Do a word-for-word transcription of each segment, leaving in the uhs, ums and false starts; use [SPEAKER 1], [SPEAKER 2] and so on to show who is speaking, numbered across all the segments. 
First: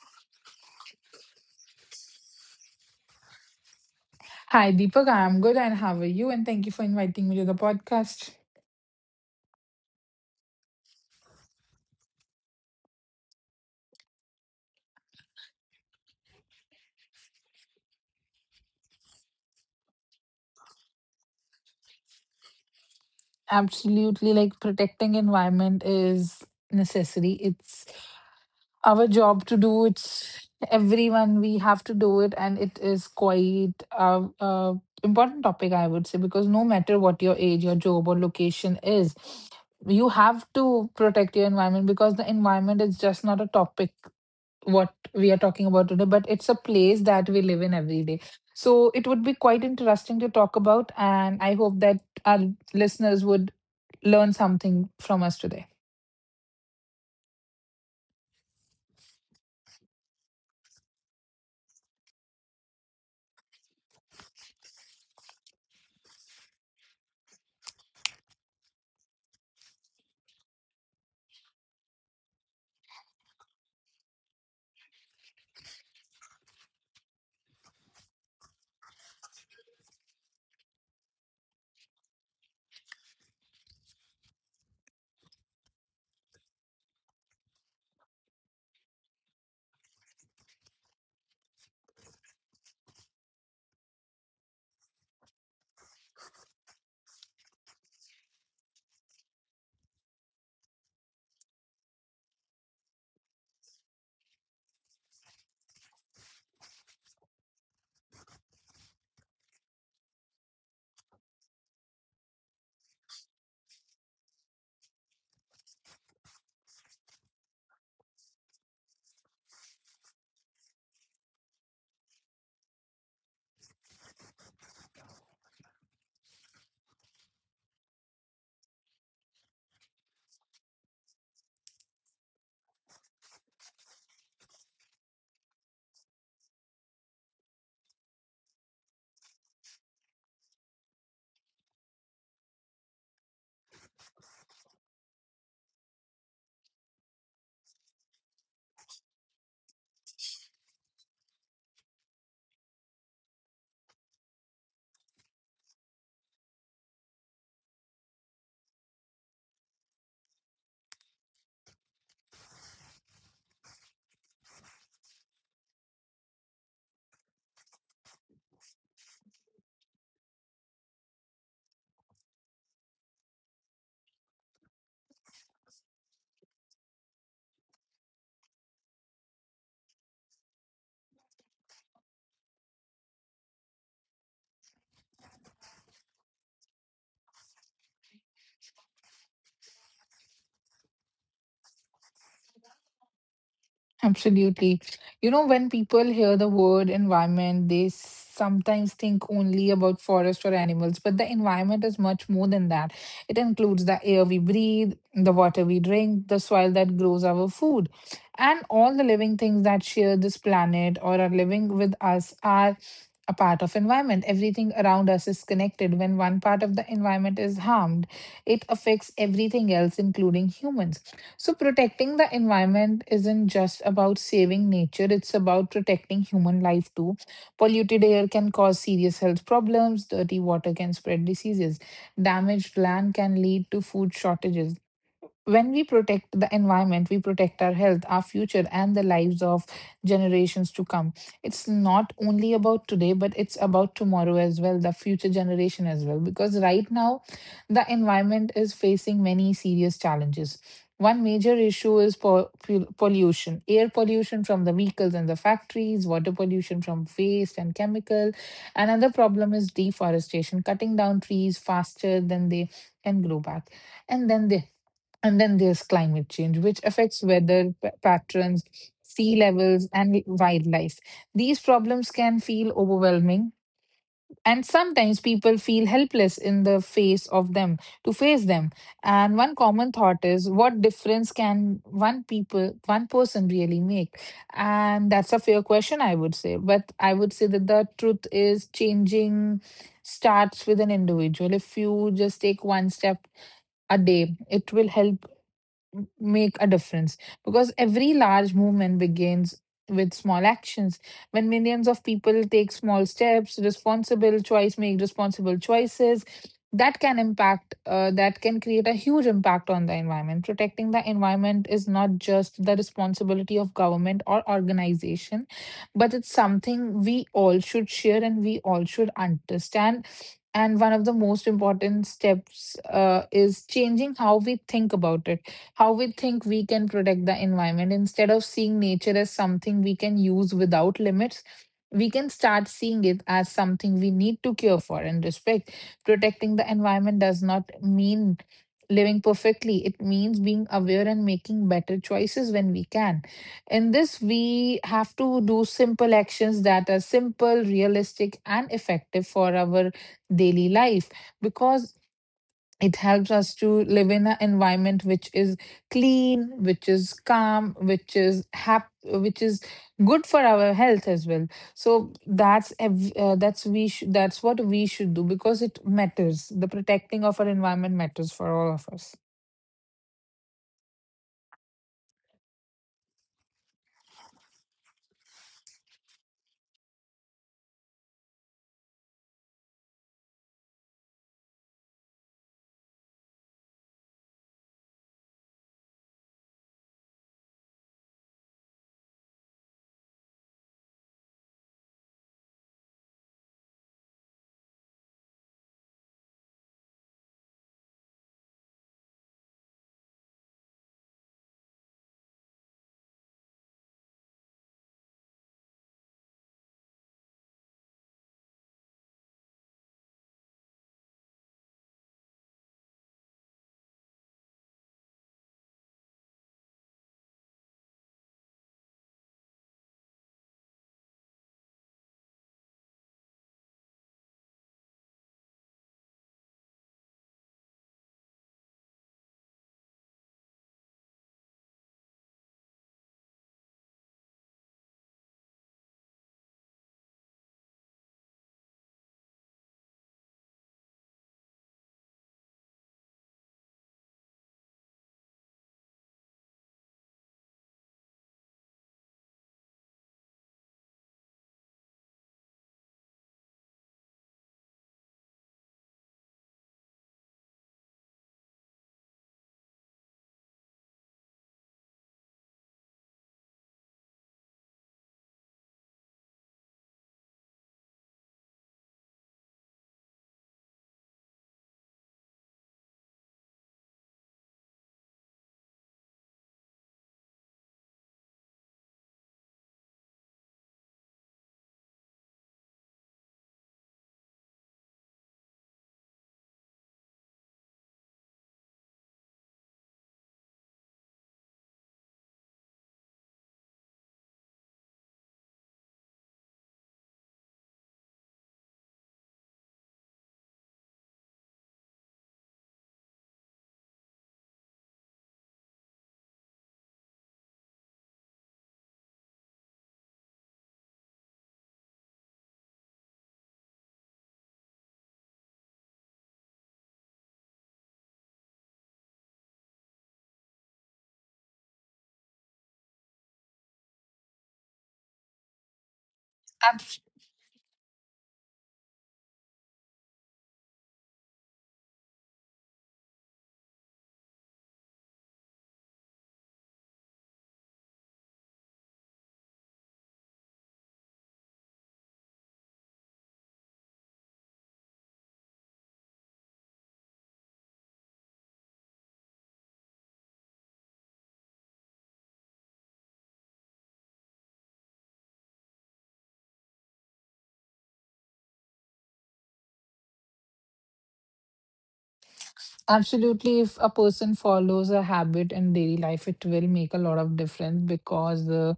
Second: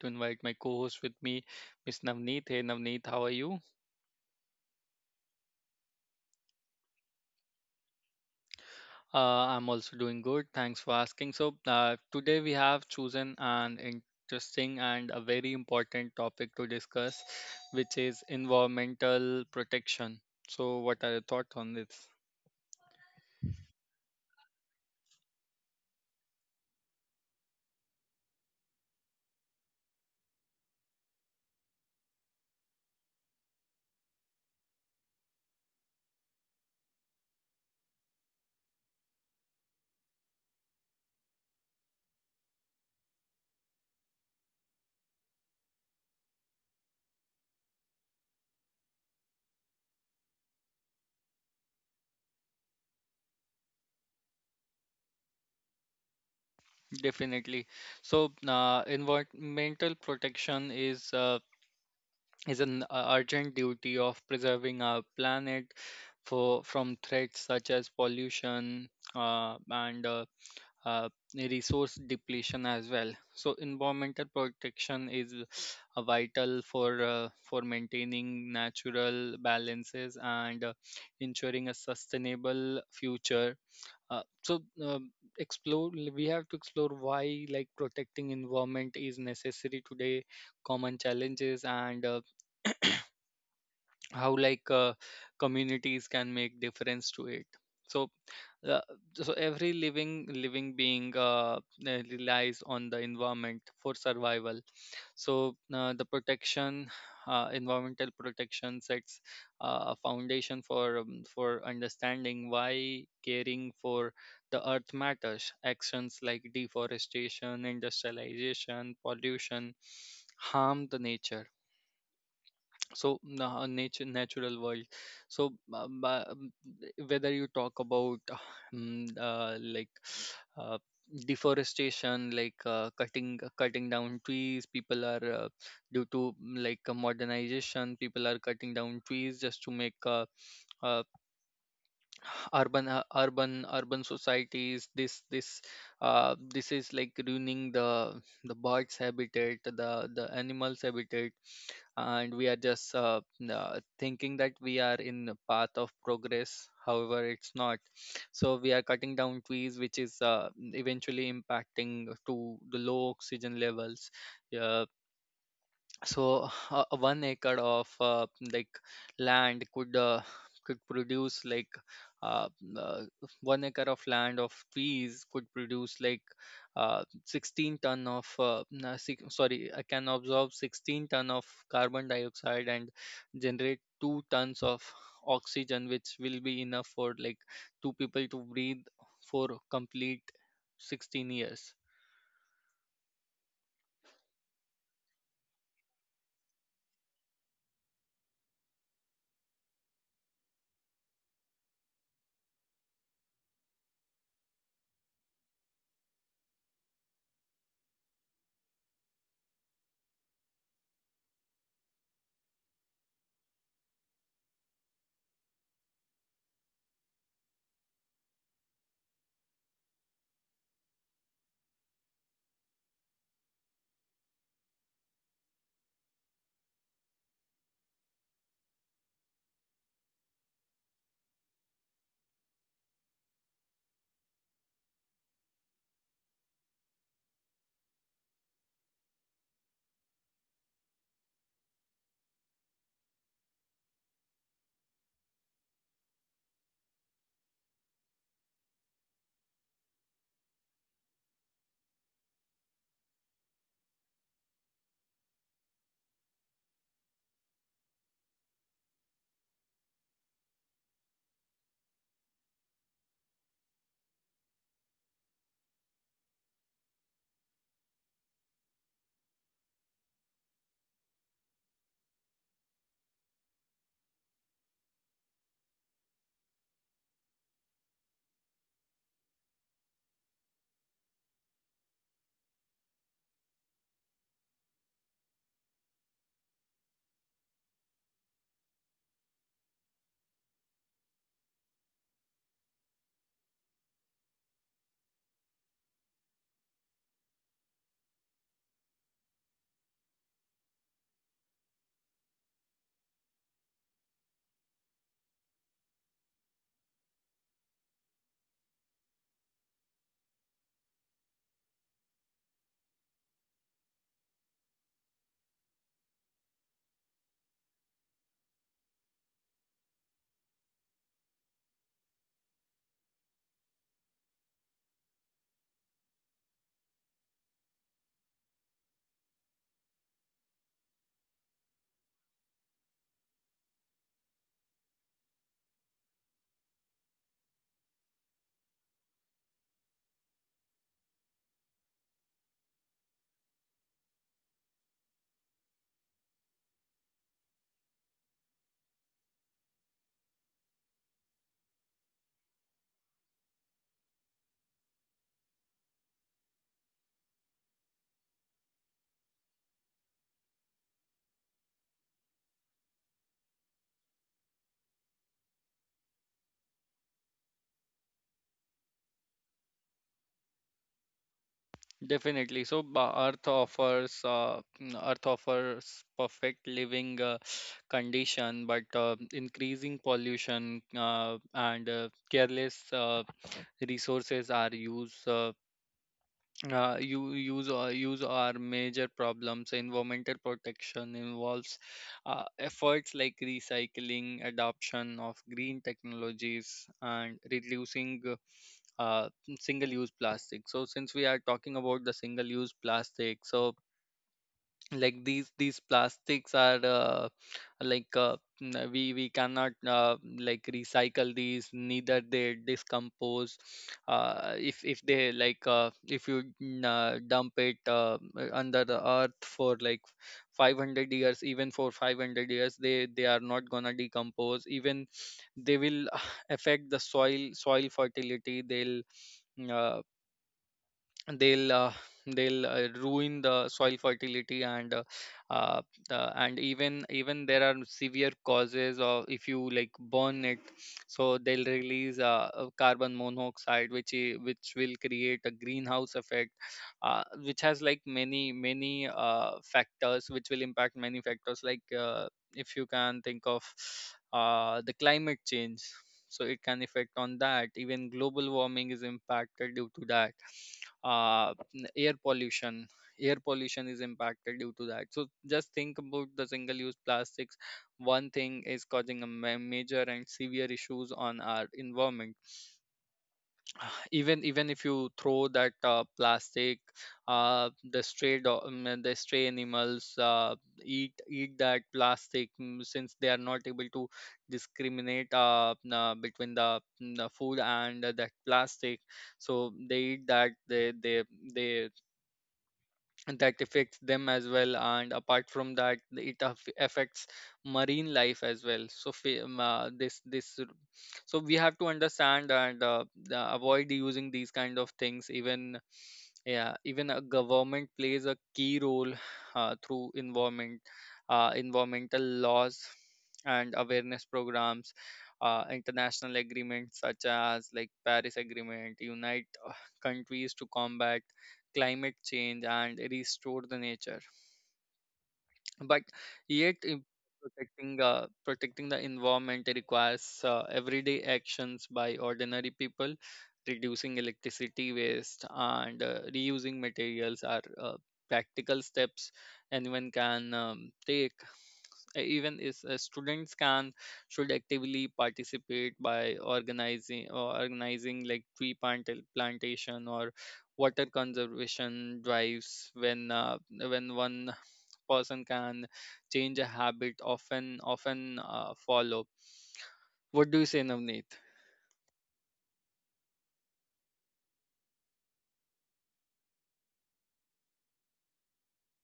[SPEAKER 1] to invite my co-host with me, Miss Navneet. Hey Navneet, how are you?
[SPEAKER 2] Hi, Deepak. I'm good, and how are you? And thank you for inviting me to the podcast.
[SPEAKER 1] Uh, I'm also doing good. Thanks for asking. So uh, today we have chosen an interesting and a very important topic to discuss, which is environmental protection. So what are your thoughts on this?
[SPEAKER 2] Absolutely, like protecting environment is necessary. It's our job to do. It's everyone we have to do it, and it is quite a, a important topic, I would say, because no matter what your age, your job, or location is, you have to protect your environment because the environment is just not a topic what we are talking about today, but it's a place that we live in every day. So it would be quite interesting to talk about, and I hope that our listeners would learn something from us today.
[SPEAKER 1] Definitely. So uh, environmental protection is uh, is an uh, urgent duty of preserving our planet for from threats such as pollution uh, and uh, uh, resource depletion as well. So environmental protection is uh, vital for uh, for maintaining natural balances and uh, ensuring a sustainable future. Uh, so um explore We have to explore why, like, protecting environment is necessary today, common challenges, and uh, how, like uh, communities can make difference to it. so uh, so every living living being uh, uh, relies on the environment for survival. So uh, the protection uh, environmental protection sets uh, a foundation for um, for understanding why caring for the earth matters. Actions like deforestation, industrialization, pollution harm the nature, so na- nature, natural world. So uh, ba- um, whether you talk about uh, mm, uh, like uh, deforestation, like uh, cutting cutting down trees. People are uh, due to mm, like uh, modernization, people are cutting down trees just to make uh, uh, urban, uh, urban urban societies. This this uh, this is like ruining the the birds habitat, the the animals habitat, and we are just uh, uh, thinking that we are in the path of progress. However, it's not. So we are cutting down trees, which is uh, eventually impacting to the low oxygen levels. Uh, so uh, one acre of uh, like land could uh, could produce like uh, uh, one acre of land of peas could produce like uh, sixteen ton of uh, na- si- sorry, I can absorb sixteen ton of carbon dioxide and generate two tons of oxygen, which will be enough for like two people to breathe for complete sixteen years.
[SPEAKER 2] Absolutely. You know, when people hear the word environment, they sometimes think only about forest or animals, but the environment is much more than that. It includes the air we breathe, the water we drink, the soil that grows our food, and all the living things that share this planet or are living with us are a part of environment. Everything around us is connected. When one part of the environment is harmed, it affects everything else, including humans. So, protecting the environment isn't just about saving nature, it's about protecting human life too. Polluted air can cause serious health problems, dirty water can spread diseases, damaged land can lead to food shortages. When we protect the environment, we protect our health, our future, and the lives of generations to come. It's not only about today, but it's about tomorrow as well, the future generation as well. Because right now, the environment is facing many serious challenges. One major issue is po- pu- pollution, air pollution from the vehicles and the factories, water pollution from waste and chemical. Another problem is deforestation, cutting down trees faster than they can grow back. And then the and then there's climate change, which affects weather p- patterns, sea levels, and wildlife. These problems can feel overwhelming, and sometimes people feel helpless in the face of them to face them. And one common thought is, what difference can one people, one person really make? And that's a fair question, I would say. But I would say that the truth is changing starts with an individual. If you just take one step a day, it will help make a difference because every large movement begins with small actions. When millions of people take small steps, responsible choice make responsible choices, that can impact, uh, that can create a huge impact on the environment. Protecting the environment is not just the responsibility of government or organization, but it's something we all should share and we all should understand. And one of the most important steps uh, is changing how we think about it how we think we can protect the environment. Instead of seeing nature as something we can use without limits, we can start seeing it as something we need to care for and respect. Protecting the environment does not mean living perfectly, it means being aware and making better choices when we can. In this, we have to do simple actions that are simple, realistic, and effective for our daily life because it helps us to live in an environment which is clean, which is calm, which is hap- which is good for our health as well. So that's ev- uh, that's we sh- that's what we should do because it matters. The protecting of our environment matters for all of us.
[SPEAKER 1] Definitely. So, ba- Earth offers uh, mm, Earth offers perfect living uh, condition, but uh, increasing pollution uh, and uh, careless uh, resources are used. Uh, uh, you use uh, use our major problems. Environmental protection involves uh, efforts like recycling, adoption of green technologies, and reducing uh, uh, single use plastic. So since we are talking about the single use plastic, so like these these plastics are uh, like uh, n- we we cannot uh, like recycle these, neither they decompose. uh, if if they, like uh, if you mm, uh, dump it uh, uh, under the earth for like five hundred years, even for five hundred years, they they are not gonna decompose. Even they will affect the soil soil fertility. they'll uh, they'll uh, they'll uh, ruin the soil fertility. And uh, uh, the, and even even there are severe causes of, if you like, burn it, so they'll release uh, uh, carbon monoxide, which i- which will create a greenhouse effect, uh, which has like many many uh, factors, which will impact many factors like, uh, if you can think of, uh, the climate change, so it can affect on that. Even global warming is impacted due to that, uh, n- air pollution. Air pollution is impacted due to that. So just think about the single use plastics. One thing is causing a ma- major and severe issues on our environment. Even even if you throw that uh, plastic, uh, the stray do- um, uh, the stray animals uh, eat eat that plastic, mm, since they are not able to discriminate uh, uh, between the, mm, the food and uh, that plastic. So they eat that. They they they That affects them as well. And apart from that, it aff- affects marine life as well. So fa- um, uh, this this r- so we have to understand and uh, uh, avoid using these kind of things. Even, yeah, even a government plays a key role uh, through environment uh, environmental laws and awareness programs. Uh, international agreements such as like Paris agreement unite uh, countries to combat climate change and restore the nature. But yet, im- protecting uh, protecting the environment requires uh, everyday actions by ordinary people. Reducing electricity waste and uh, reusing materials are uh, practical steps anyone can um, take. Uh, even is uh, students can should actively participate by organizing, or organizing like tree plant uh, plantation or water conservation drives. When uh, when one person can change a habit, often often uh, follow. What do you say, Navneet?
[SPEAKER 2] Absolutely, if a person follows a habit in daily life, it will make a lot of difference because the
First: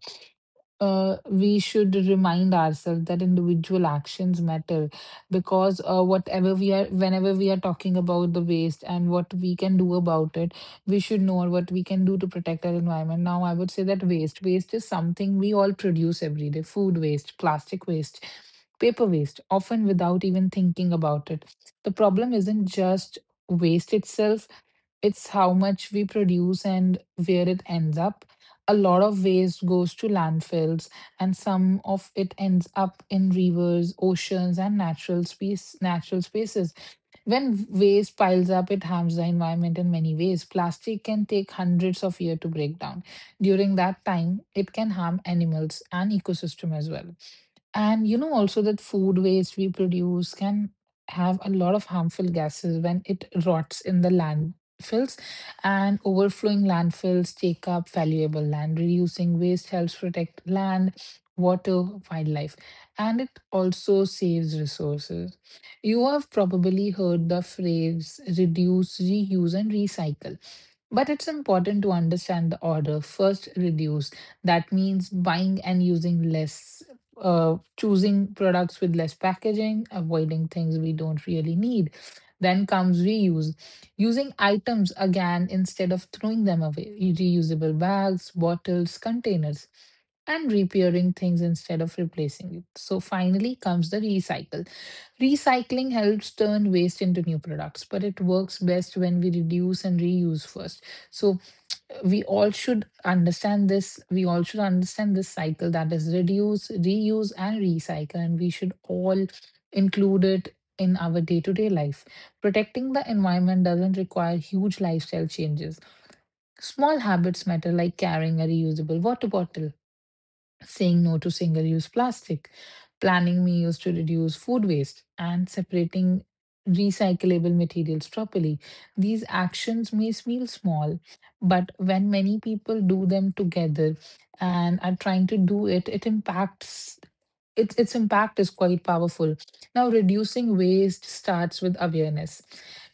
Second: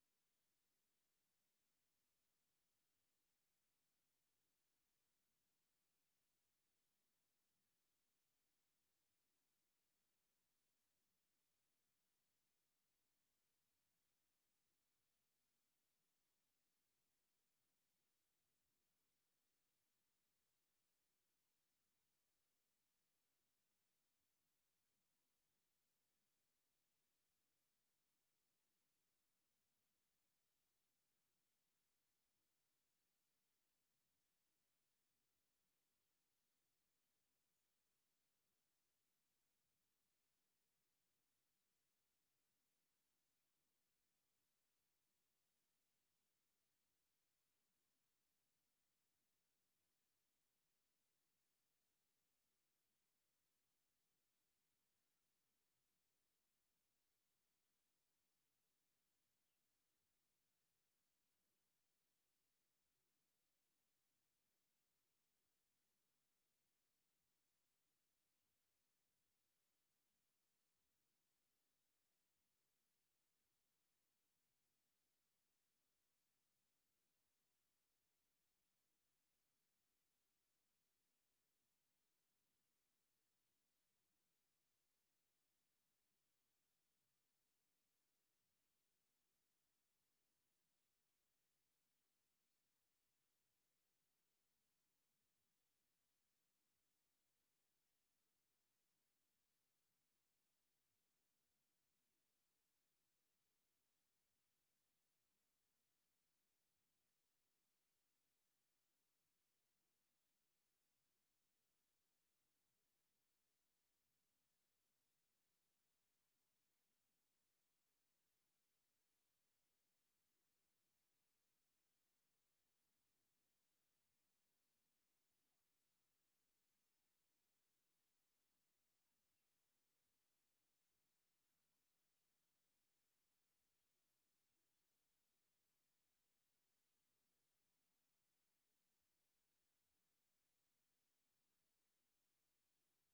[SPEAKER 2] uh, we should remind ourselves that individual actions matter because uh, whatever we are whenever we are talking about the waste and what we can do about it, we should know what we can do to protect our environment. Now, I would say that waste waste is something we all produce every day, food waste, plastic waste, paper waste, often without even thinking about it. The problem isn't just waste itself, it's how much we produce and where it ends up. A lot of waste goes to landfills, and some of it ends up in rivers, oceans, and natural space, natural spaces. When waste piles up, it harms the environment in many ways. Plastic can take hundreds of years to break down. During that time, it can harm animals and ecosystem as well. And you know also that food waste we produce can have a lot of harmful gases when it rots in the landfills, and overflowing landfills take up valuable land. Reducing waste helps protect land, water, wildlife, and it also saves resources. You have probably heard the phrase reduce, reuse, and recycle. But it's important to understand the order. First, reduce. That means buying and using less, uh, choosing products with less packaging, avoiding things we don't really need. Then comes reuse, using items again instead of throwing them away, reusable bags, bottles, containers, and repairing things instead of replacing it. So finally comes the recycle. Recycling helps turn waste into new products, but it works best when we reduce and reuse first. So uh, we all should understand this. We all should understand this cycle, that is reduce, reuse, and recycle, and we should all include it in our day-to-day life. Protecting the environment doesn't require huge lifestyle changes. Small habits matter, like carrying a reusable water bottle, saying no to single use plastic, planning meals to reduce food waste, and separating recyclable materials properly. These actions may seem small, but when many people do them together and are trying to do it, it impacts its its impact is quite powerful. Now, reducing waste starts with awareness,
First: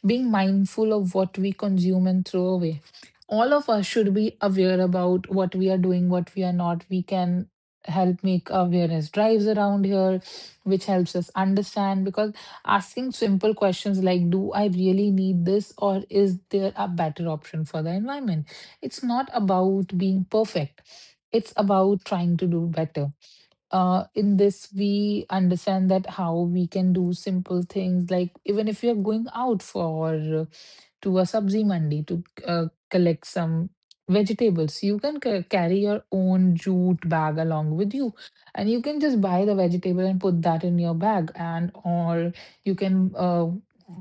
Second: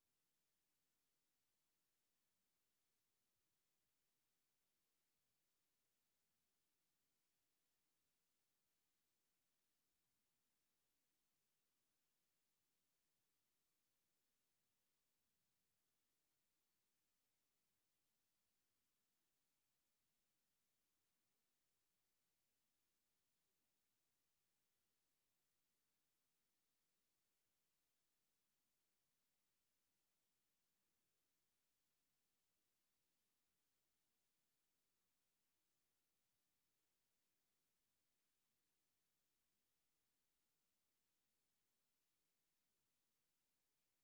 [SPEAKER 2] being mindful of what we consume and throw away. All of us should be aware about what we are doing, what we are not. We can help make awareness drives around here, which helps us understand because asking simple questions like, do I really need this, or is there a better option for the environment? It's not about being perfect, it's about trying to do better. Uh, in this, we understand that how we can do simple things, like even if you're going out for uh, to a sabzi mandi to uh, collect some vegetables, you can ca- carry your own jute bag along with you, and you can just buy the vegetable and put that in your bag. And or you can uh,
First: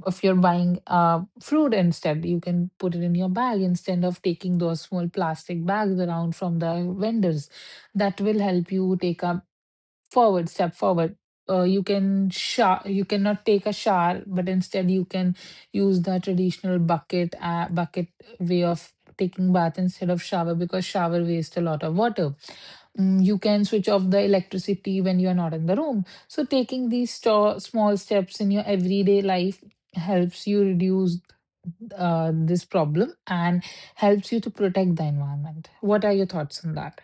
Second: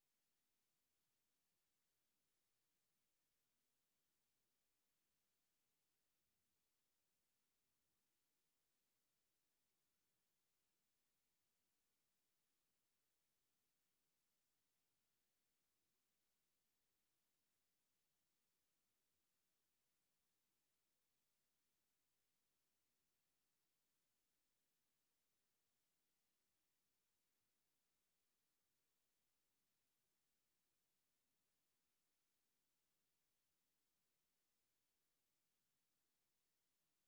[SPEAKER 2] if you're buying uh, fruit instead, you can put it in your bag instead of taking those small plastic bags around from the vendors. That will help you take up forward step forward. Uh, you can shower you cannot take a shower, but instead you can use the traditional bucket, uh, bucket way of taking bath instead of shower because shower wastes a lot of water. Mm, you can switch off the electricity when you are not in the room. So taking these sto- small steps in your everyday life helps you reduce uh, this problem and helps you to protect the environment. What are your thoughts on that?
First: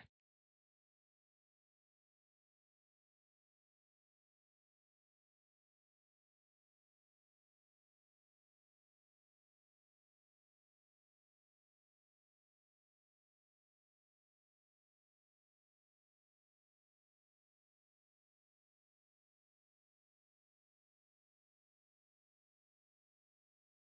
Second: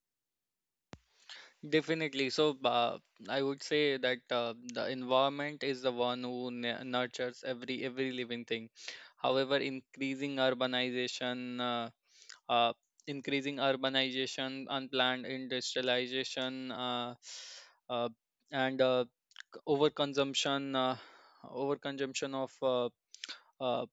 [SPEAKER 1] Definitely. So, uh, I would say that uh, the environment is the one who n- nurtures every every living thing. However, increasing urbanization, uh, uh, increasing urbanization, unplanned industrialization, uh, uh, and uh, overconsumption, uh, overconsumption of, uh, uh,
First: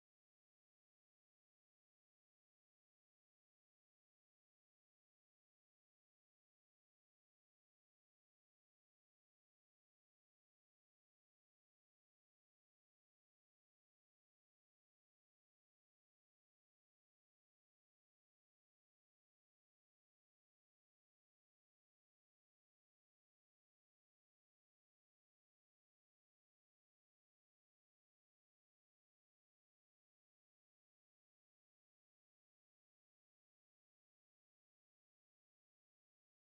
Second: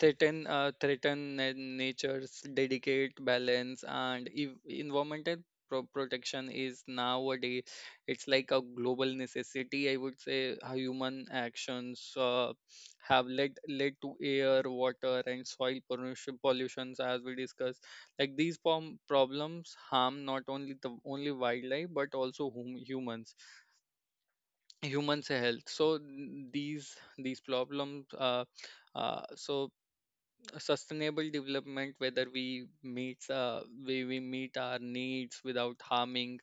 [SPEAKER 1] threaten, uh, threaten na- nature's delicate balance. And ev- environmental pro- protection is nowadays, it's like a global necessity, I would say. How human actions uh, have led led to air, water, and soil pollution, pollutions as we discussed, like these prom- problems harm not only the only wildlife but also hum- humans, humans health. So n- these these problems, uh, uh, so sustainable development, whether we meets uh, we, we meet our needs without harming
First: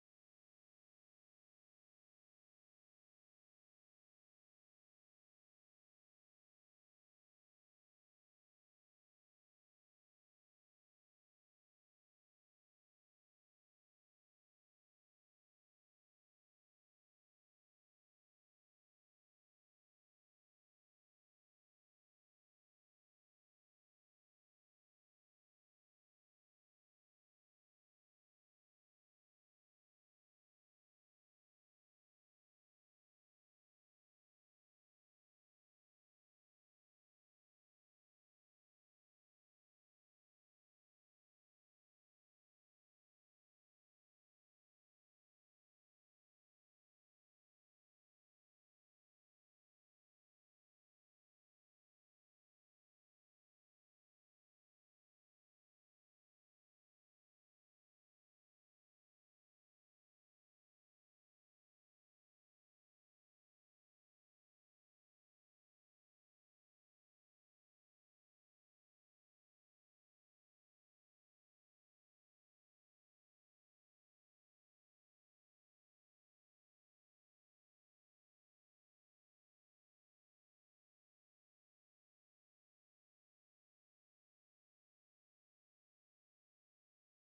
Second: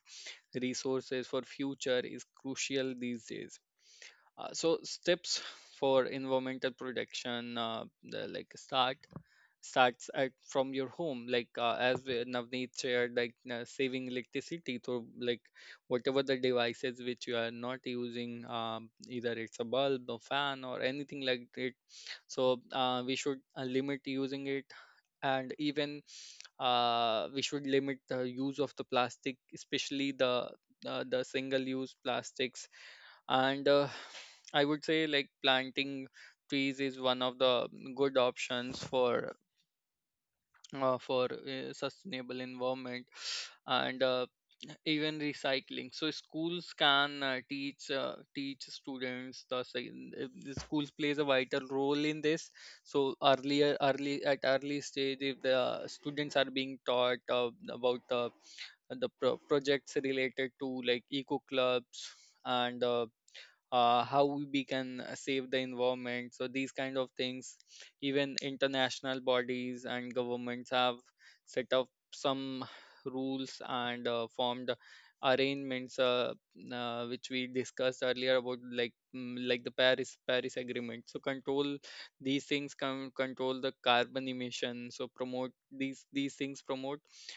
[SPEAKER 1] resources for future, is crucial these days. Uh, so steps for environmental protection uh, the, like start starts at from your home, like uh, as uh, Navneet shared, like uh, saving electricity through like whatever the devices which you are not using, um, either it's a bulb, a fan, or anything like it. So uh, we should uh, limit using it. And even uh, we should limit the use of the plastic, especially the uh, the single use plastics. And uh, I would say like planting trees is one of the good options for uh, for uh, sustainable environment. And uh, even recycling. So schools can uh, teach uh, teach students the, sci- uh, the schools plays a vital role in this. So earlier, early at early stage, if the students are being taught uh, about uh, the pro- projects related to like eco clubs and uh, uh, how we can uh, save the environment. So these kind of things, even international bodies and governments have set up some rules and uh, formed arrangements, uh, uh, which we discussed earlier about, like, mm, like the paris paris agreement. So control, these things can control the carbon emission. So promote, these these things promote uh,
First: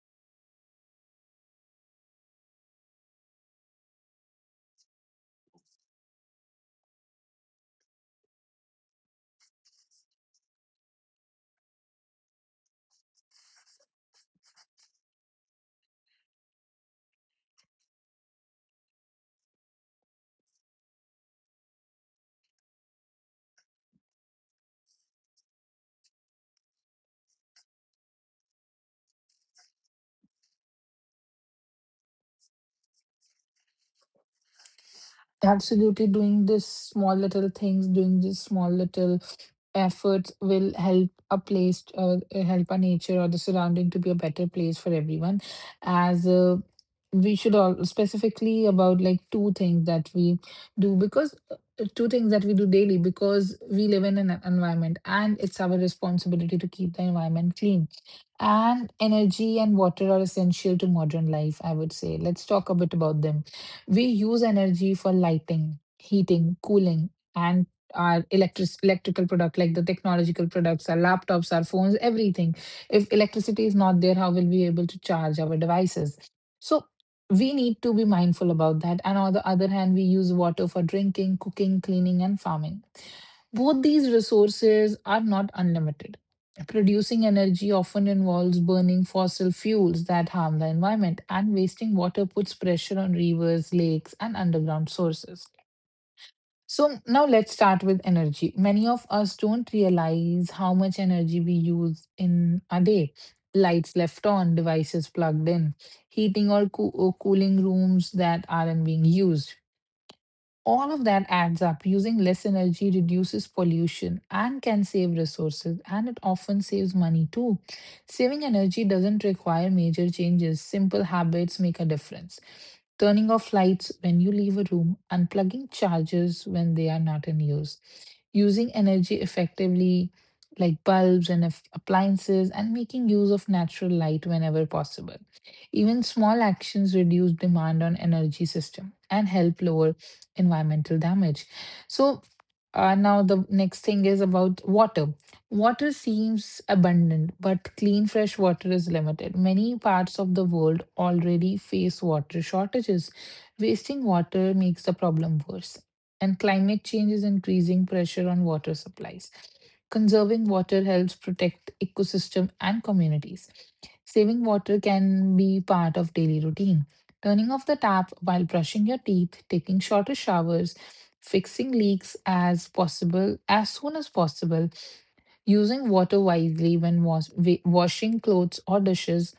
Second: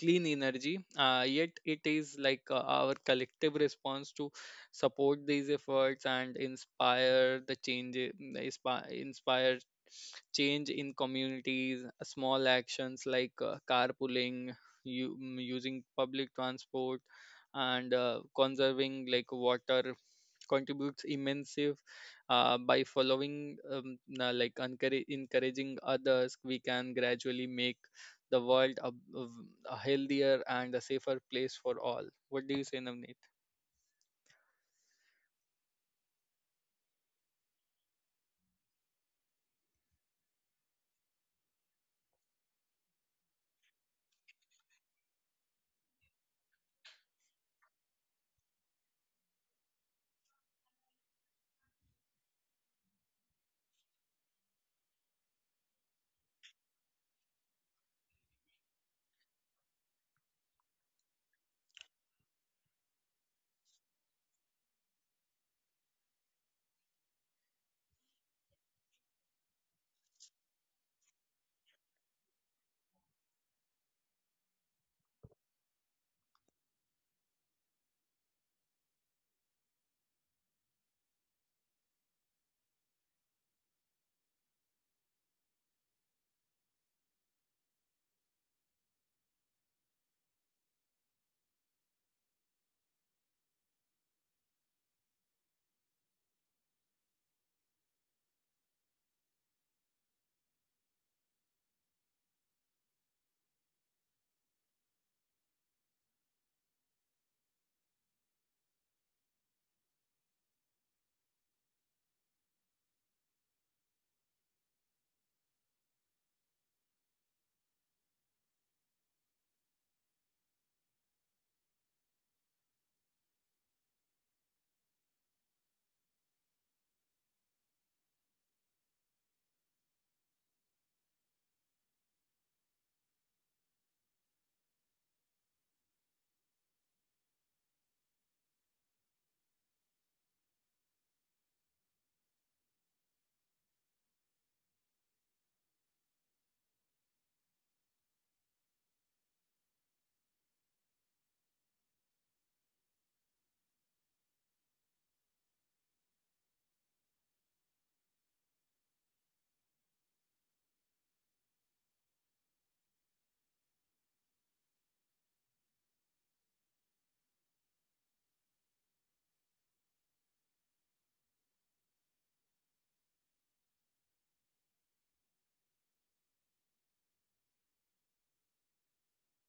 [SPEAKER 1] clean energy. Uh, yet it is like uh, our collective response to support these efforts and inspire the change, inspi- inspire change in communities. Small actions like uh, carpooling, you, using public transport, and uh, conserving like water contributes immensely. Uh, by following, um, na- like encourage, encouraging others, we can gradually make the world a, a- a healthier and a safer place for all. What do you say, Navneet?
[SPEAKER 2] Absolutely, doing this small little things, doing this small little efforts will help a place or help our nature or the surrounding to be a better place for everyone. As uh, we should all specifically about like two things that we do because uh, two things that we do daily because we live in an environment, and it's our responsibility to keep the environment clean. And energy and water are essential to modern life, I would say. Let's talk a bit about them. We use energy for lighting, heating, cooling, and our electric electrical product like the technological products, our laptops, our phones, everything. If electricity is not there, how will we able to charge our devices? So we need to be mindful about that. And on the other hand, we use water for drinking, cooking, cleaning, and farming. Both these resources are not unlimited. Producing energy often involves burning fossil fuels that harm the environment, and wasting water puts pressure on rivers, lakes, and underground sources. So, now let's start with energy. Many of us don't realize how much energy we use in a day. Lights left on, devices plugged in, heating or, coo- or cooling rooms that aren't being used. All of that adds up. Using less energy reduces pollution and can save resources, and it often saves money too. Saving energy doesn't require major changes, simple habits make a difference. Turning off lights when you leave a room, unplugging chargers when they are not in use, using energy effectively like bulbs and aff- appliances, and making use of natural light whenever possible. Even small actions reduce demand on energy system and help lower environmental damage. So uh, now the next thing is about water. Water seems abundant, but clean fresh water is limited. Many parts of the world already face water shortages. Wasting water makes the problem worse. And climate change is increasing pressure on water supplies. Conserving water helps protect ecosystem and communities. Saving water can be part of daily routine. Turning off the tap while brushing your teeth, taking shorter showers, fixing leaks as possible as soon as possible, using water wisely when was- wa- washing clothes or dishes.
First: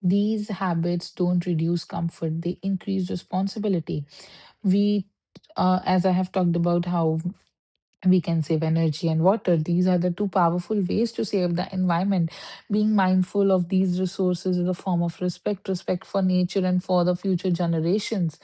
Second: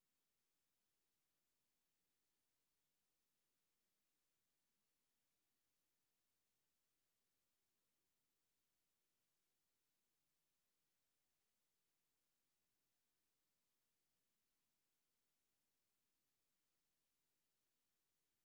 [SPEAKER 2] These habits don't reduce comfort, they increase responsibility. We, uh, as I have talked about, how we can save energy and water. These are the two powerful ways to save the environment. Being mindful of these resources is a form of respect, respect for nature and for the future generations.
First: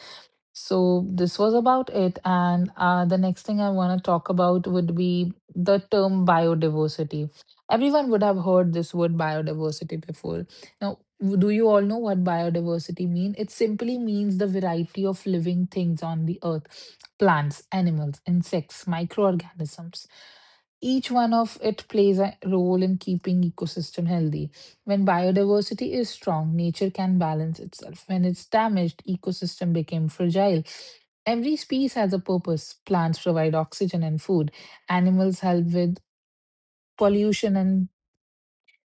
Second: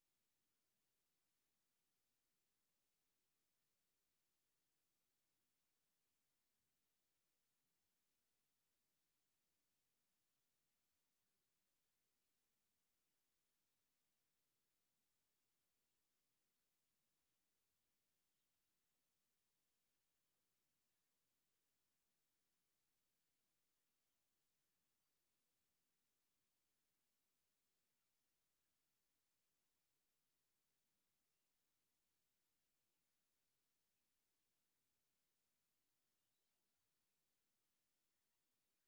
[SPEAKER 2] So this was about it. And uh, The next thing I want to talk about would be the term biodiversity. Everyone would have heard this word biodiversity before. Now, w- do you all know what biodiversity mean? It simply means the variety of living things on the earth, plants, animals, insects, microorganisms. Each one of it plays a role in keeping ecosystem healthy. When biodiversity is strong, nature can balance itself. When it's damaged, ecosystem became fragile. Every species has a purpose. Plants provide oxygen and food. Animals help with pollution and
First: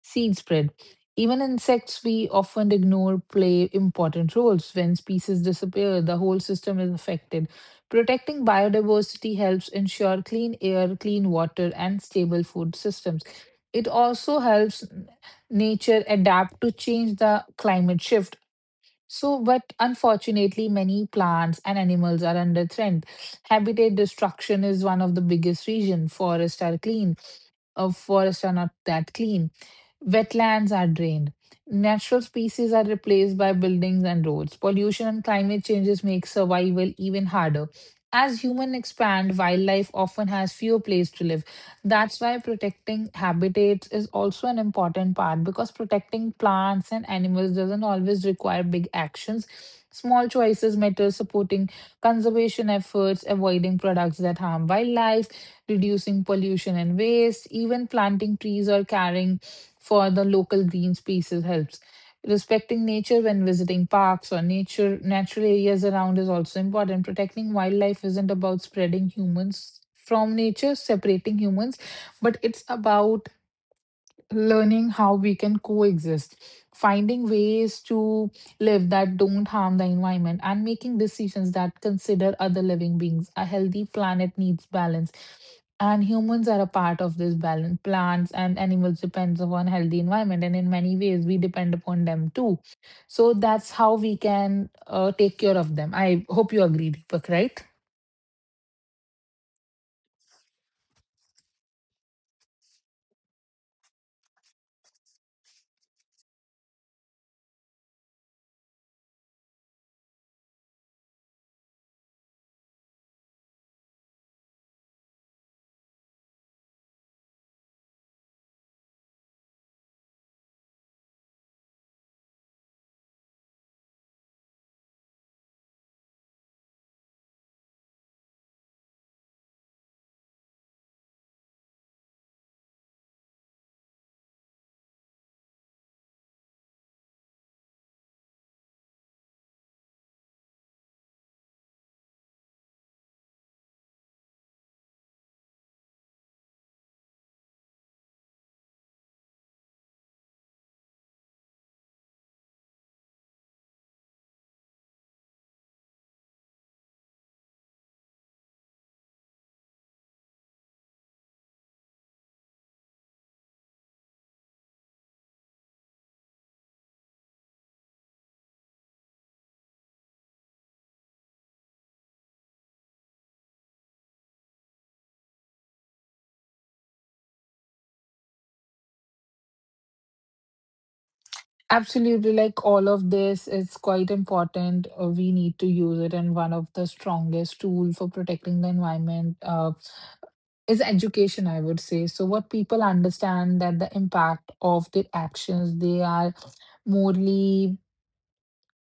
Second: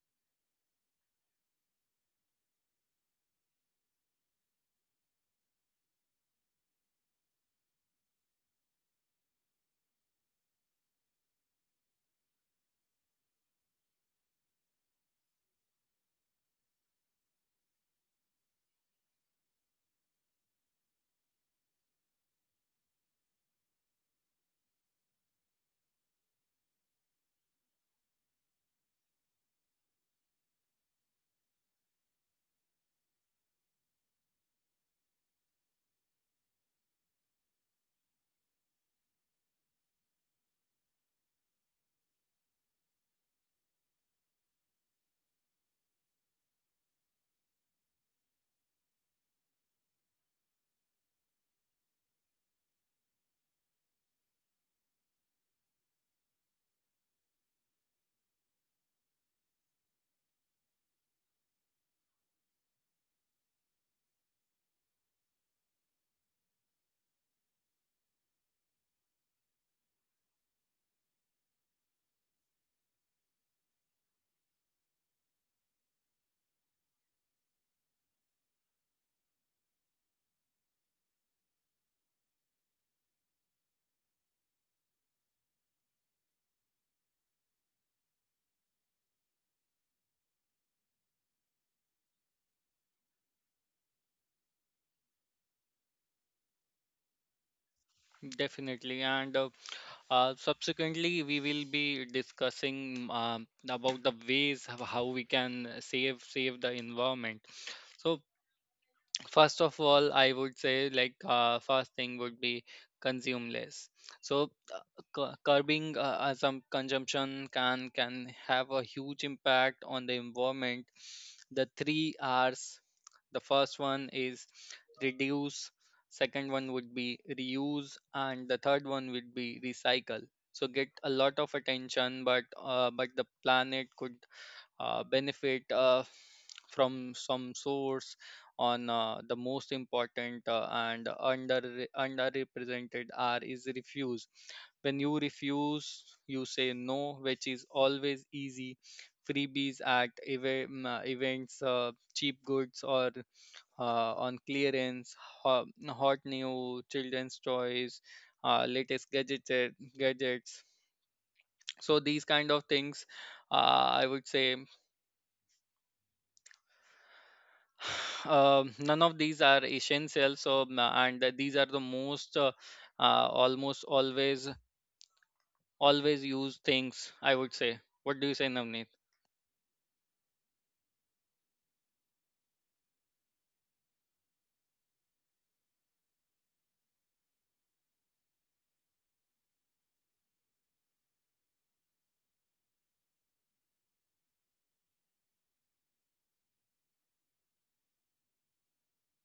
[SPEAKER 2] seed spread. Even insects we often ignore play important roles. When species disappear, the whole system is affected. Protecting biodiversity helps ensure clean air, clean water, and stable food systems. It also helps n- nature adapt to change the climate shift. So, but unfortunately, many plants and animals are under threat. Habitat destruction is one of the biggest reasons. Forests are clean uh, forests are not that clean. Wetlands are drained. Natural species are replaced by buildings and roads. Pollution and climate changes make survival even harder. As humans expand, wildlife often has fewer places to live. That's why protecting habitats is also an important part because protecting plants and animals doesn't always require big actions. Small choices matter, supporting conservation efforts, avoiding products that harm wildlife, reducing pollution and waste. Even planting trees or caring for the local green spaces helps. Respecting nature when visiting parks or nature natural areas around is also important. Protecting wildlife isn't about spreading humans from nature, separating humans, but it's about learning how we can coexist, finding ways to live that don't harm the environment, and making decisions that consider other living beings. A healthy planet needs balance. And humans are a part of this balance. Plants and animals depends upon healthy environment, and in many ways we depend upon them too. So that's how we can uh, take care of them. I hope you agree, Deepak, right?
[SPEAKER 1] Definitely. And uh, uh, subsequently, we will be discussing um, about the ways of how we can save save the environment. So first of all, I would say, like, uh, first thing would be consume less. So uh, cu- curbing uh, uh, some consumption can can have a huge impact on the environment. The three R's. The first one is reduce. Second one would be reuse, and the third one would be recycle. So get a lot of attention, but uh, but the planet could uh, benefit uh, from some source. On uh, The most important uh, and under, underrepresented are is refuse. When you refuse, you say no, which is always easy. Freebies at eva- mm, uh, events, uh, cheap goods or uh, on clearance, ho- hot new children's toys, uh, latest gadgets gadgets So these kind of things, uh, I would say. Um, none of these are essential. So um, uh, and uh, these are the most, uh, uh, almost always always used things, I would say. What do you say, Navneet?
[SPEAKER 2] Absolutely, like all of this is quite important. Uh, we need to use it, and one of the strongest tool for protecting the environment uh, is education. I would say so. What people understand that the impact of their actions, they are morely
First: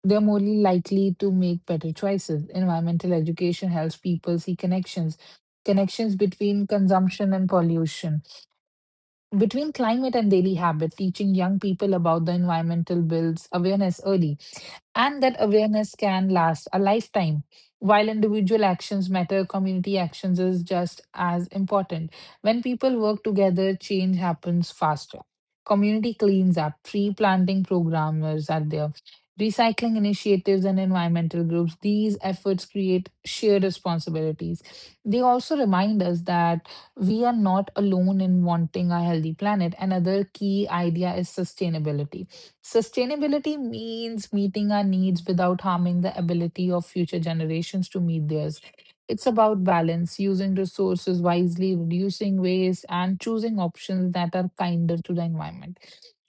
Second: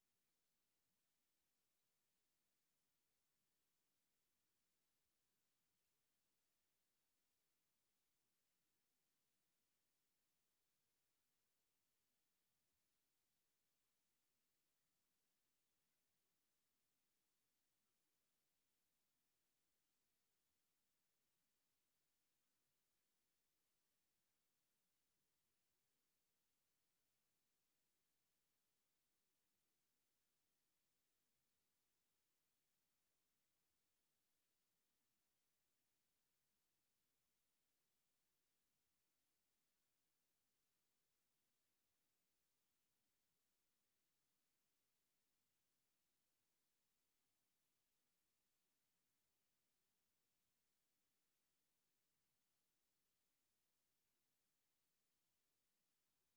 [SPEAKER 2] they're morely likely to make better choices. Environmental education helps people see connections, connections between consumption and pollution between climate and daily habit, teaching young people about the environmental builds awareness early, and that awareness can last a lifetime. While individual actions matter, community actions is just as important. When people work together, change happens faster. Community cleans up, tree planting programmers are there, recycling initiatives, and environmental groups. These efforts create shared responsibilities. They also remind us that we are not alone in wanting a healthy planet. Another key idea is sustainability. Sustainability means meeting our needs without harming the ability of future generations to meet theirs. It's about balance, using resources wisely, reducing waste, and choosing options that are kinder to the environment.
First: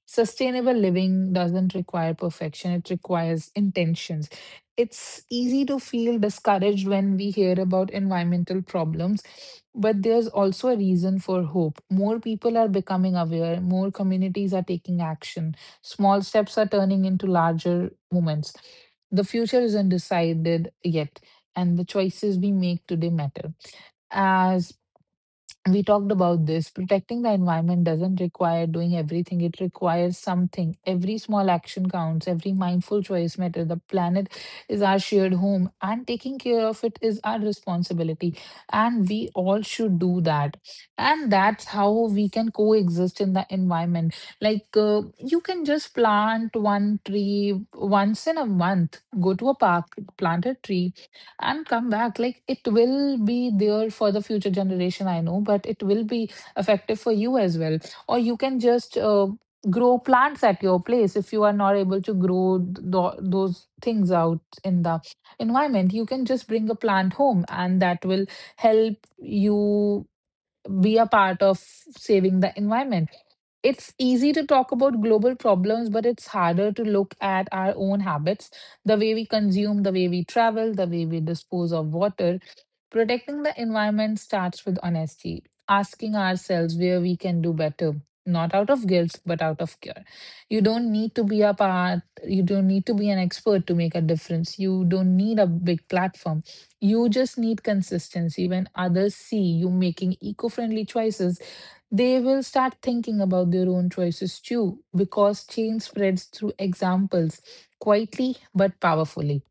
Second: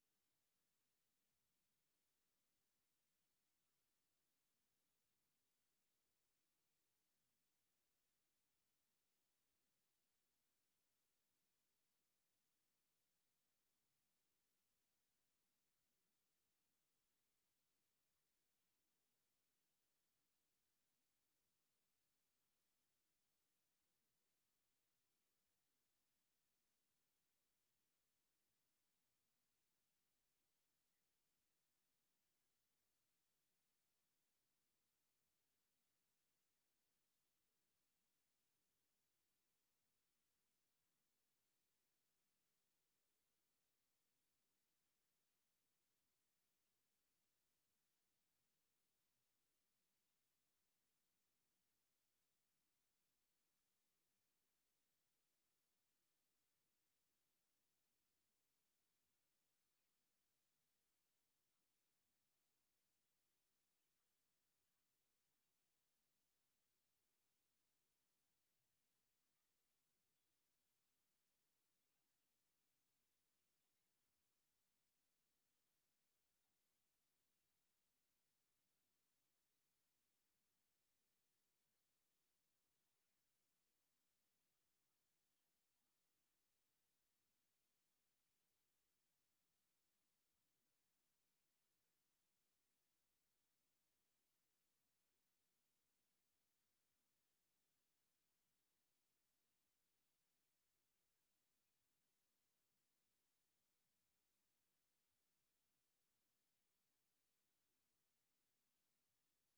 [SPEAKER 2] Sustainable living doesn't require perfection, it requires intentions. It's easy to feel discouraged when we hear about environmental problems but there's also a reason for hope. More people are becoming aware, more communities are taking action, small steps are turning into larger movements. The future is undecided yet, and the choices we make today matter. As we talked about this, protecting the environment doesn't require doing everything, it requires something. Every small action counts, every mindful choice matters. The planet is our shared home and taking care of it is our responsibility, and we all should do that, and that's how we can coexist in the environment. Like uh, you can just plant one tree once in a month, go to a park, plant a tree, and come back. Like it will be there for the future generation, I know, but it will be effective for you as well. Or you can just uh, grow plants at your place if you are not able to grow th- tho- those things out in the environment. You can just bring a plant home, and that will help you be a part of saving the environment. It's easy to talk about global problems, but it's harder to look at our own habits, the way we consume, the way we travel, the way we dispose of water. Protecting the environment starts with honesty, asking ourselves where we can do better, not out of guilt, but out of care. You don't need to be a part, you don't need to be an expert to make a difference. You don't need a big platform. You just need consistency. When others see you making eco friendly choices, they will start thinking about their own choices too, because change spreads through examples, quietly but powerfully.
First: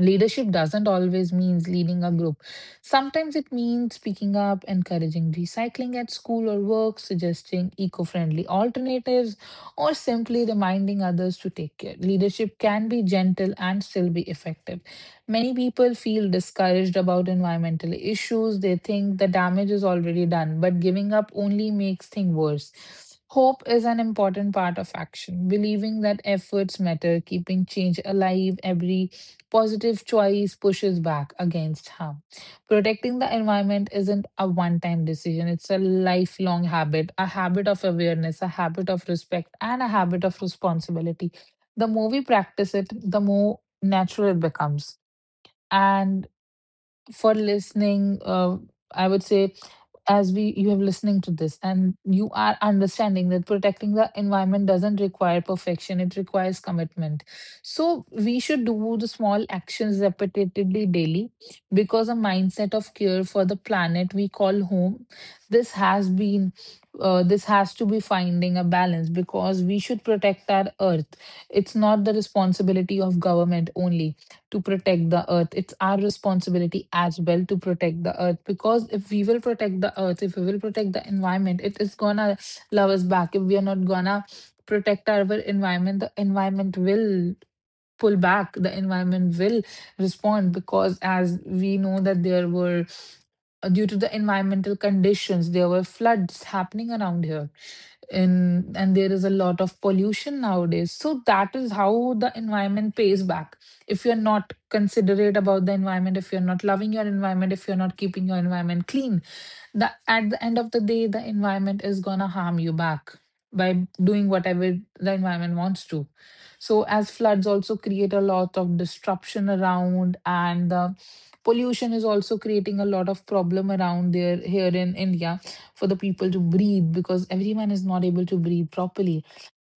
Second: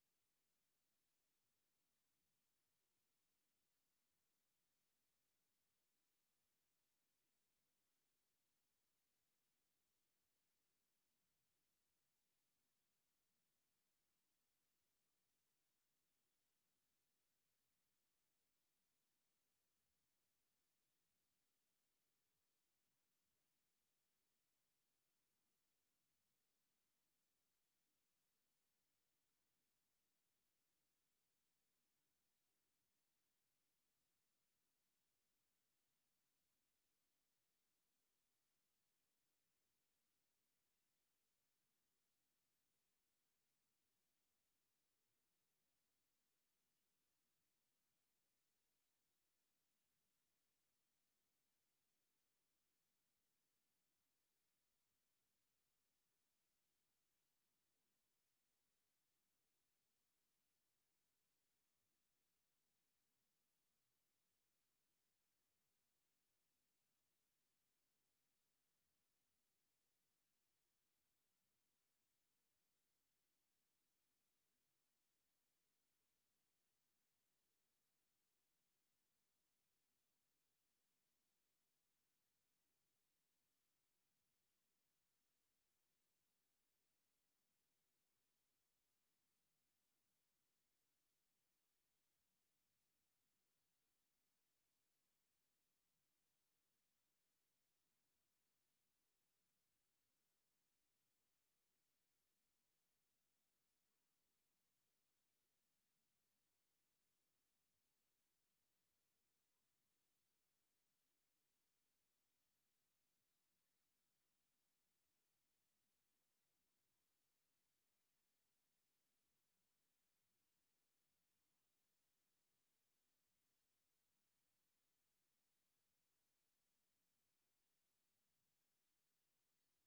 [SPEAKER 2] Leadership doesn't always means leading a group. Sometimes it means speaking up, encouraging recycling at school or work, suggesting eco-friendly alternatives, or simply reminding others to take care. Leadership can be gentle and still be effective. Many people feel discouraged about environmental issues. They think the damage is already done, but giving up only makes things worse. Hope is an important part of action. Believing that efforts matter, keeping change alive, every positive choice pushes back against harm. Protecting the environment isn't a one time decision, it's a lifelong habit, a habit of awareness, a habit of respect, and a habit of responsibility. The more we practice it, the more natural it becomes. And for listening, uh, I would say, as we you have listening to this and you are understanding that protecting the environment doesn't require perfection, it requires commitment. So we should do the small actions repeatedly daily, because a mindset of care for the planet we call home. this has been uh, this has to be finding a balance because we should protect our earth. It's not the responsibility of government only to protect the earth. It's our responsibility as well to protect the earth, because if we will protect the earth, if we will protect the environment, it is gonna love us back. If we are not gonna protect our environment, the environment will pull back, the environment will respond, because as we know that there were uh, due to the environmental conditions, there were floods happening around here in, and there is a lot of pollution nowadays, so that is how the environment pays back. If you're not considerate about the environment, if you're not loving your environment, if you're not keeping your environment clean, the at the end of the day, the environment is going to harm you back by doing whatever the environment wants to. So as floods also create a lot of disruption around, and the pollution is also creating a lot of problem around there here in india, for the people to breathe, because everyone is not able to breathe properly.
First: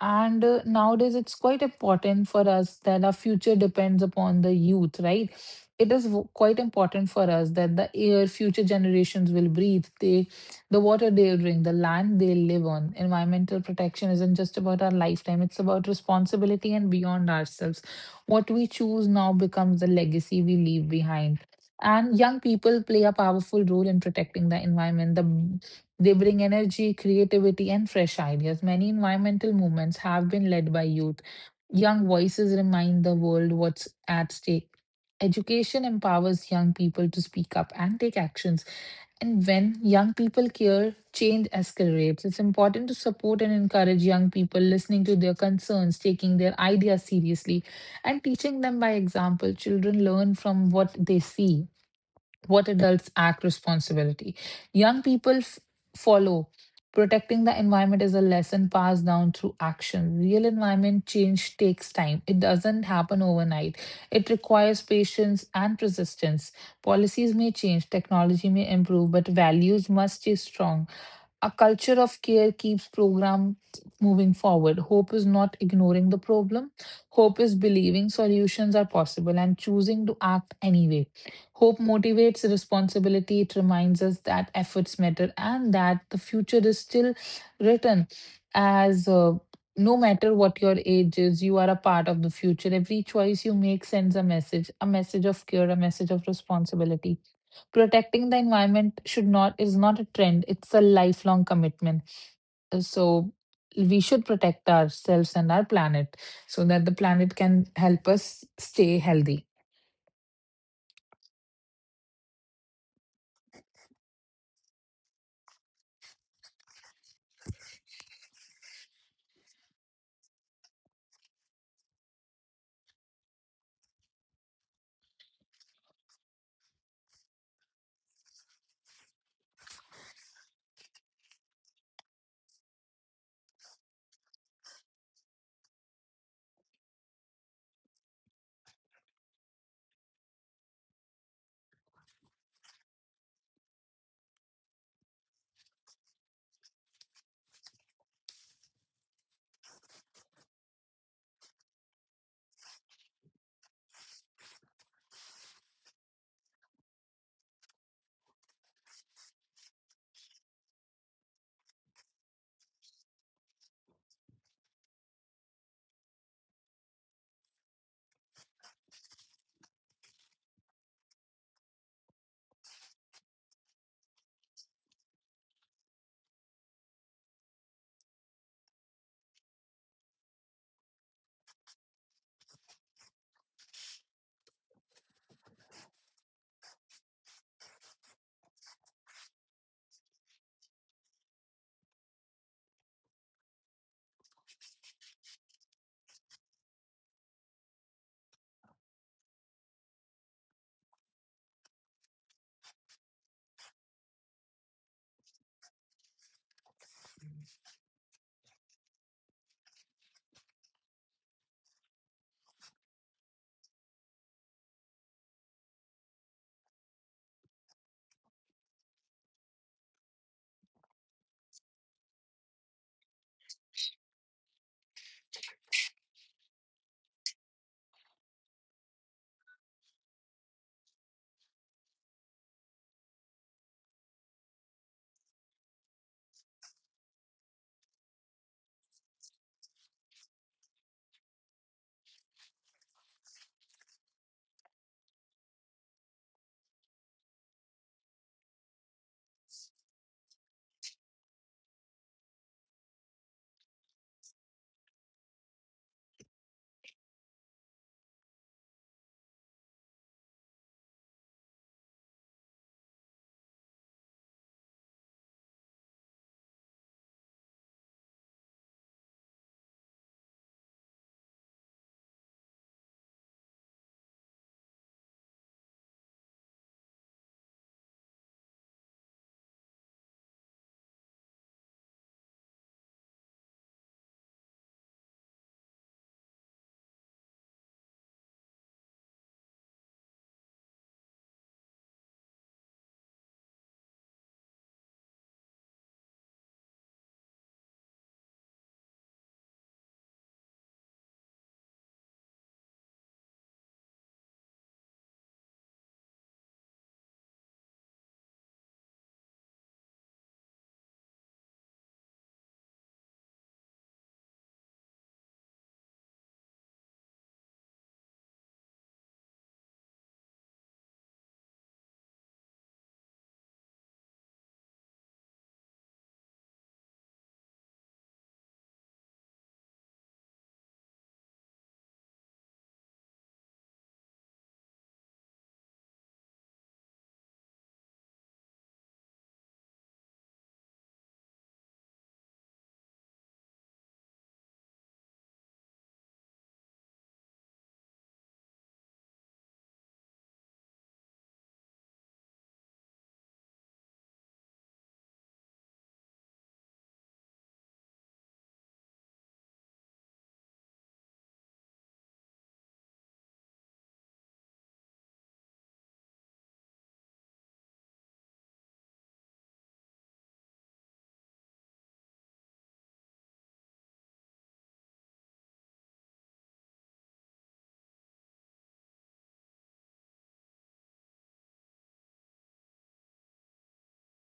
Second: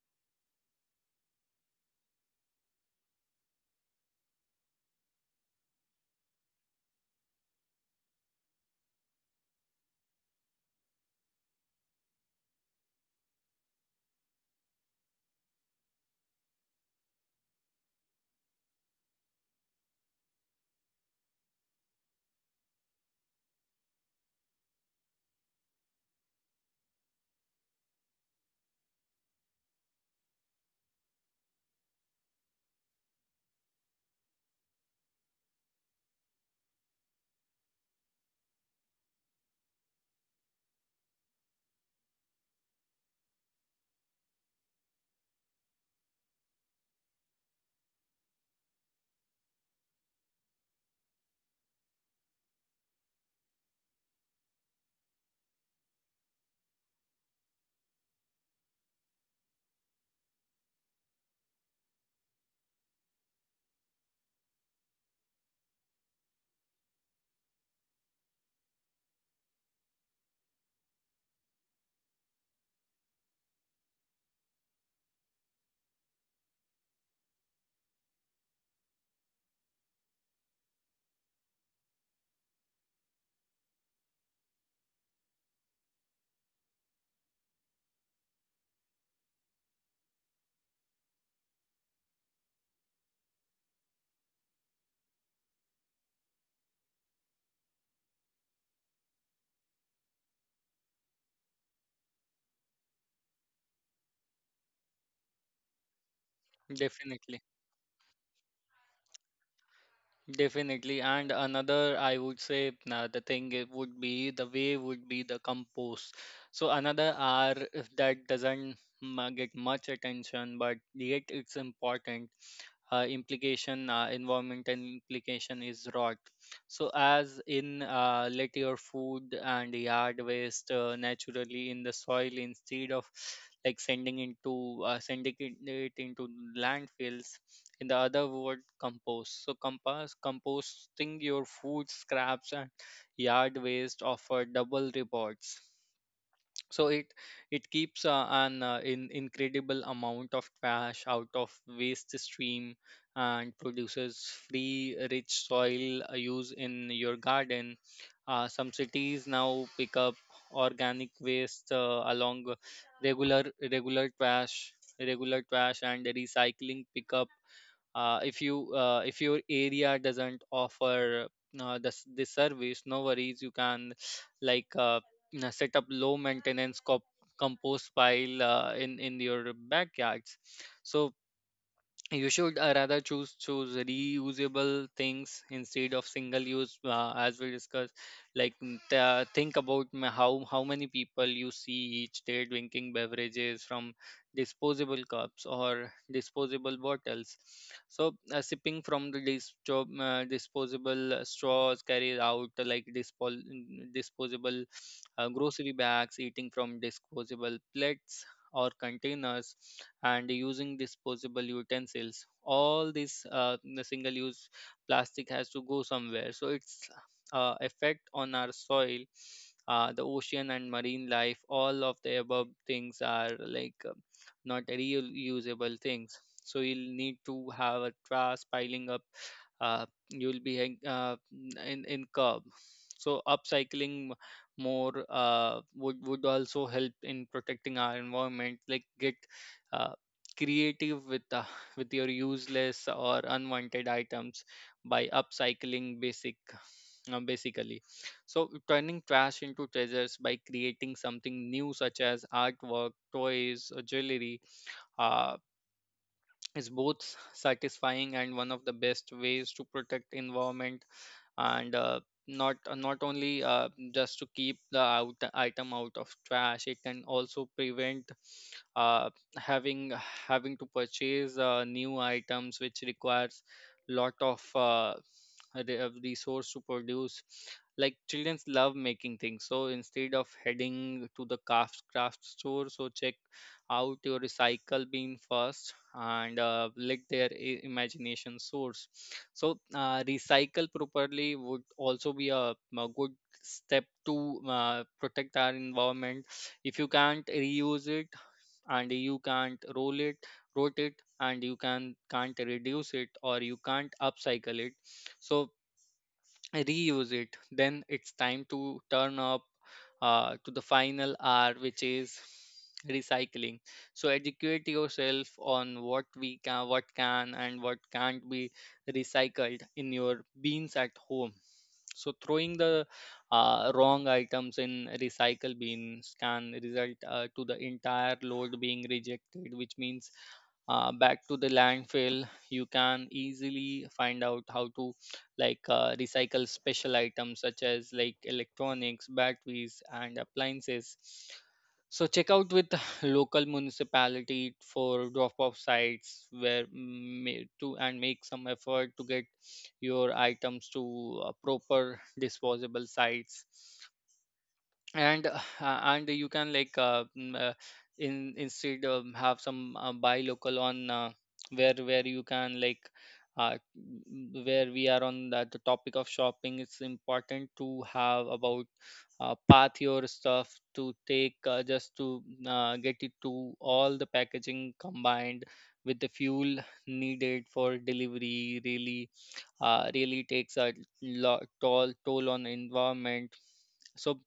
[SPEAKER 2] And uh, Nowadays, it's quite important for us that our future depends upon the youth, right? It is w- quite important for us that the air future generations will breathe, they, the water they'll drink, the land they'll live on. Environmental protection isn't just about our lifetime, it's about responsibility and beyond ourselves. What we choose now becomes the legacy we leave behind. And young people play a powerful role in protecting the environment. The they bring energy, creativity, and fresh ideas. Many environmental movements have been led by youth. Young voices remind the world what's at stake. Education empowers young people to speak up and take actions. And when young people care, change escalates. It's important to support and encourage young people, listening to their concerns, taking their ideas seriously, and teaching them by example. Children learn from what they see. What adults act responsibility, young people f- follow. Protecting the environment is a lesson passed down through action. Real environment change takes time, it doesn't happen overnight. It requires patience and persistence. Policies may change, technology may improve, but values must stay strong. A culture of care keeps programs moving forward. Hope is not ignoring the problem. Hope is believing solutions are possible and choosing to act anyway. Hope motivates responsibility. It reminds us that efforts matter and that the future is still written. As uh, no matter what your age is, you are a part of the future. Every choice you make sends a message, a message of care, a message of responsibility. Protecting the environment should not is not a trend, it's a lifelong commitment. So we should protect ourselves and our planet, so that the
[SPEAKER 1] definitely
[SPEAKER 2] planet can help us stay healthy.
[SPEAKER 1] Definitely. And another, I would say, uh, the thing it would be the way would be the compost. So another R, if that doesn't mm, uh, get much attention, but yet it's important. Uh, implication, uh, environmental implication is rot. So as in, uh, let your food and yard waste uh, naturally in the soil instead of like sending into uh, sending it it into landfills, in the other word, compost. So compost composting your food scraps and yard waste offer double rewards. So it it keeps uh, an uh, in incredible amount of trash out of waste stream and produces free rich soil uh, use in your garden. Uh, some cities now pick up organic waste uh, along regular, regular trash regular trash and recycling pickup. Uh, if you uh, if your area doesn't offer uh, this this service, no worries, you can like uh, you know, set up low maintenance cop- compost pile uh, in in your backyards. So you should uh, Rather choose choose reusable things instead of single use, uh, as we discussed. Like n- th- think about ma- how how many people you see each day drinking beverages from disposable cups or disposable bottles. So uh, sipping from the dis- job, uh, disposable uh, straws, carried out uh, like dispol- mm, disposable uh, grocery bags, eating from disposable plates or containers, and using disposable utensils. All this, uh, the single use plastic, has to go somewhere, so its uh, effect on our soil, uh, the ocean and marine life. All of the above things are like uh, not real usable things, so you'll need to have a trash piling up. uh, you'll be hang- uh, in in curb. So upcycling more, uh, would would also help in protecting our environment. Like get uh, creative with uh, with your useless or unwanted items by upcycling basic uh, basically. So turning trash into treasures by creating something new such as artwork, toys or jewelry uh, is both satisfying and one of the best ways to protect environment. And uh, not uh, Not only uh, just to keep the out, item out of trash, it can also prevent uh, having having to purchase uh, new items, which requires lot of uh, re- uh, resource to produce. Like childrens love making things, so instead of heading to the craft craft store, so check out your recycle bin first and uh, let their i- imagination source. So, uh, recycle properly would also be a, a good step to uh, protect our environment. If you can't reuse it, and you can't roll it rotate, and you can can't reduce it, or you can't upcycle it, so reuse it, then it's time to turn up uh, to the final R, which is recycling. So educate yourself on what we can what can and what can't be recycled in your beans at home. So throwing the uh, wrong items in recycle bins can result uh, to the entire load being rejected, which means uh, back to the landfill. You can easily find out how to like uh, recycle special items such as like electronics, batteries, and appliances. So check out with local municipality for drop-off sites where mm, ma- to and make some effort to get your items to uh, proper disposable sites. And uh, and you can like uh, mm, uh, in instead um, have some, uh, buy local. On uh, where where you can like uh, mm, where we are on the, the topic of shopping, it's important to have about uh, path your stuff to take, uh, just to uh, get it to. All the packaging combined with the fuel needed for delivery really, uh, really takes a lo- toll toll on environment. So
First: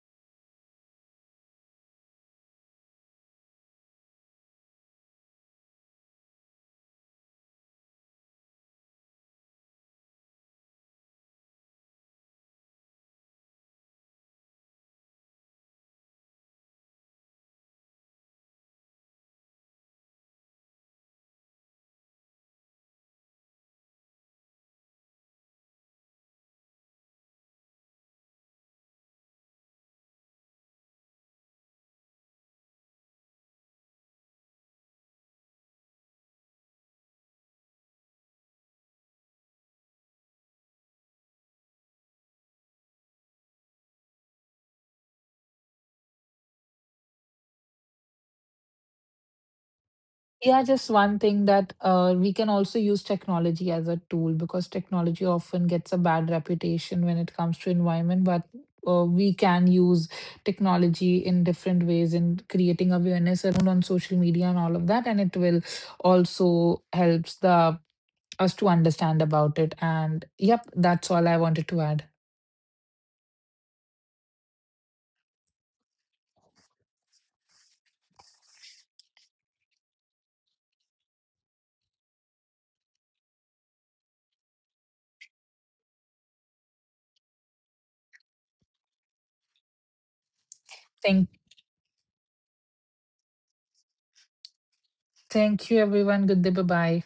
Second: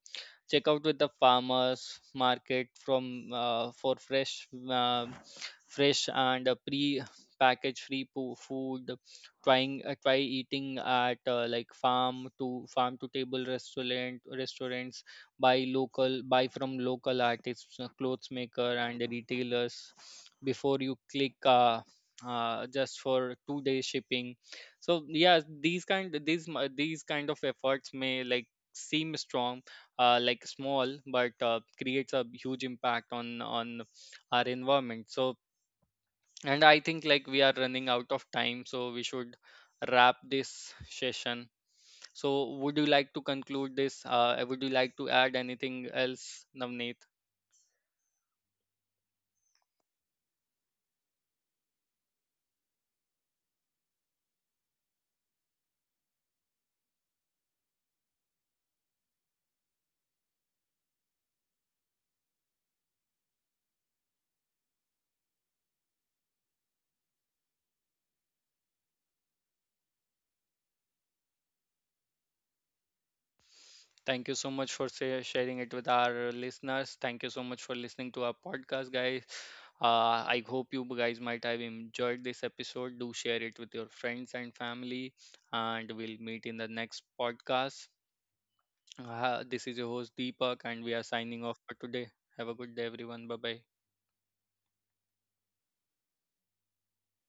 [SPEAKER 1] check out with the farmers market from uh, for fresh uh, fresh and uh, pre package free po- food. Trying uh, try eating at uh, like farm to farm to table restaurant restaurants. Buy local, buy from local artists, uh, clothes maker and retailers, before you click, uh, uh, just for two day shipping. So yeah these kind these mi- these kind of efforts may like seem strong uh, like small, but uh, creates a huge impact on on our environment. So and I think like we are running out of time, so we should wrap this session. So would you like to conclude this, uh, would you like to add anything else, Navneet?
[SPEAKER 2] Yeah, just one thing that uh, we can also use technology as a tool, because technology often gets a bad reputation when it comes to environment, but uh, we can use technology in different ways in creating awareness around on social media and all of that, and it will also helps the us to understand about it. And yep, that's all I wanted to add.
[SPEAKER 1] Thank you so much for sa- sharing it with our listeners. Thank you so much for listening to our podcast, guys. Uh, I hope you guys might have enjoyed this episode. Do share it with your friends and family, and we'll meet in the next podcast. Uh, this is your host Deepak, and we are signing
[SPEAKER 2] Thank,
[SPEAKER 1] off for today. Have a good day, everyone. Bye bye.
[SPEAKER 2] thank you, everyone. Good day. Bye bye.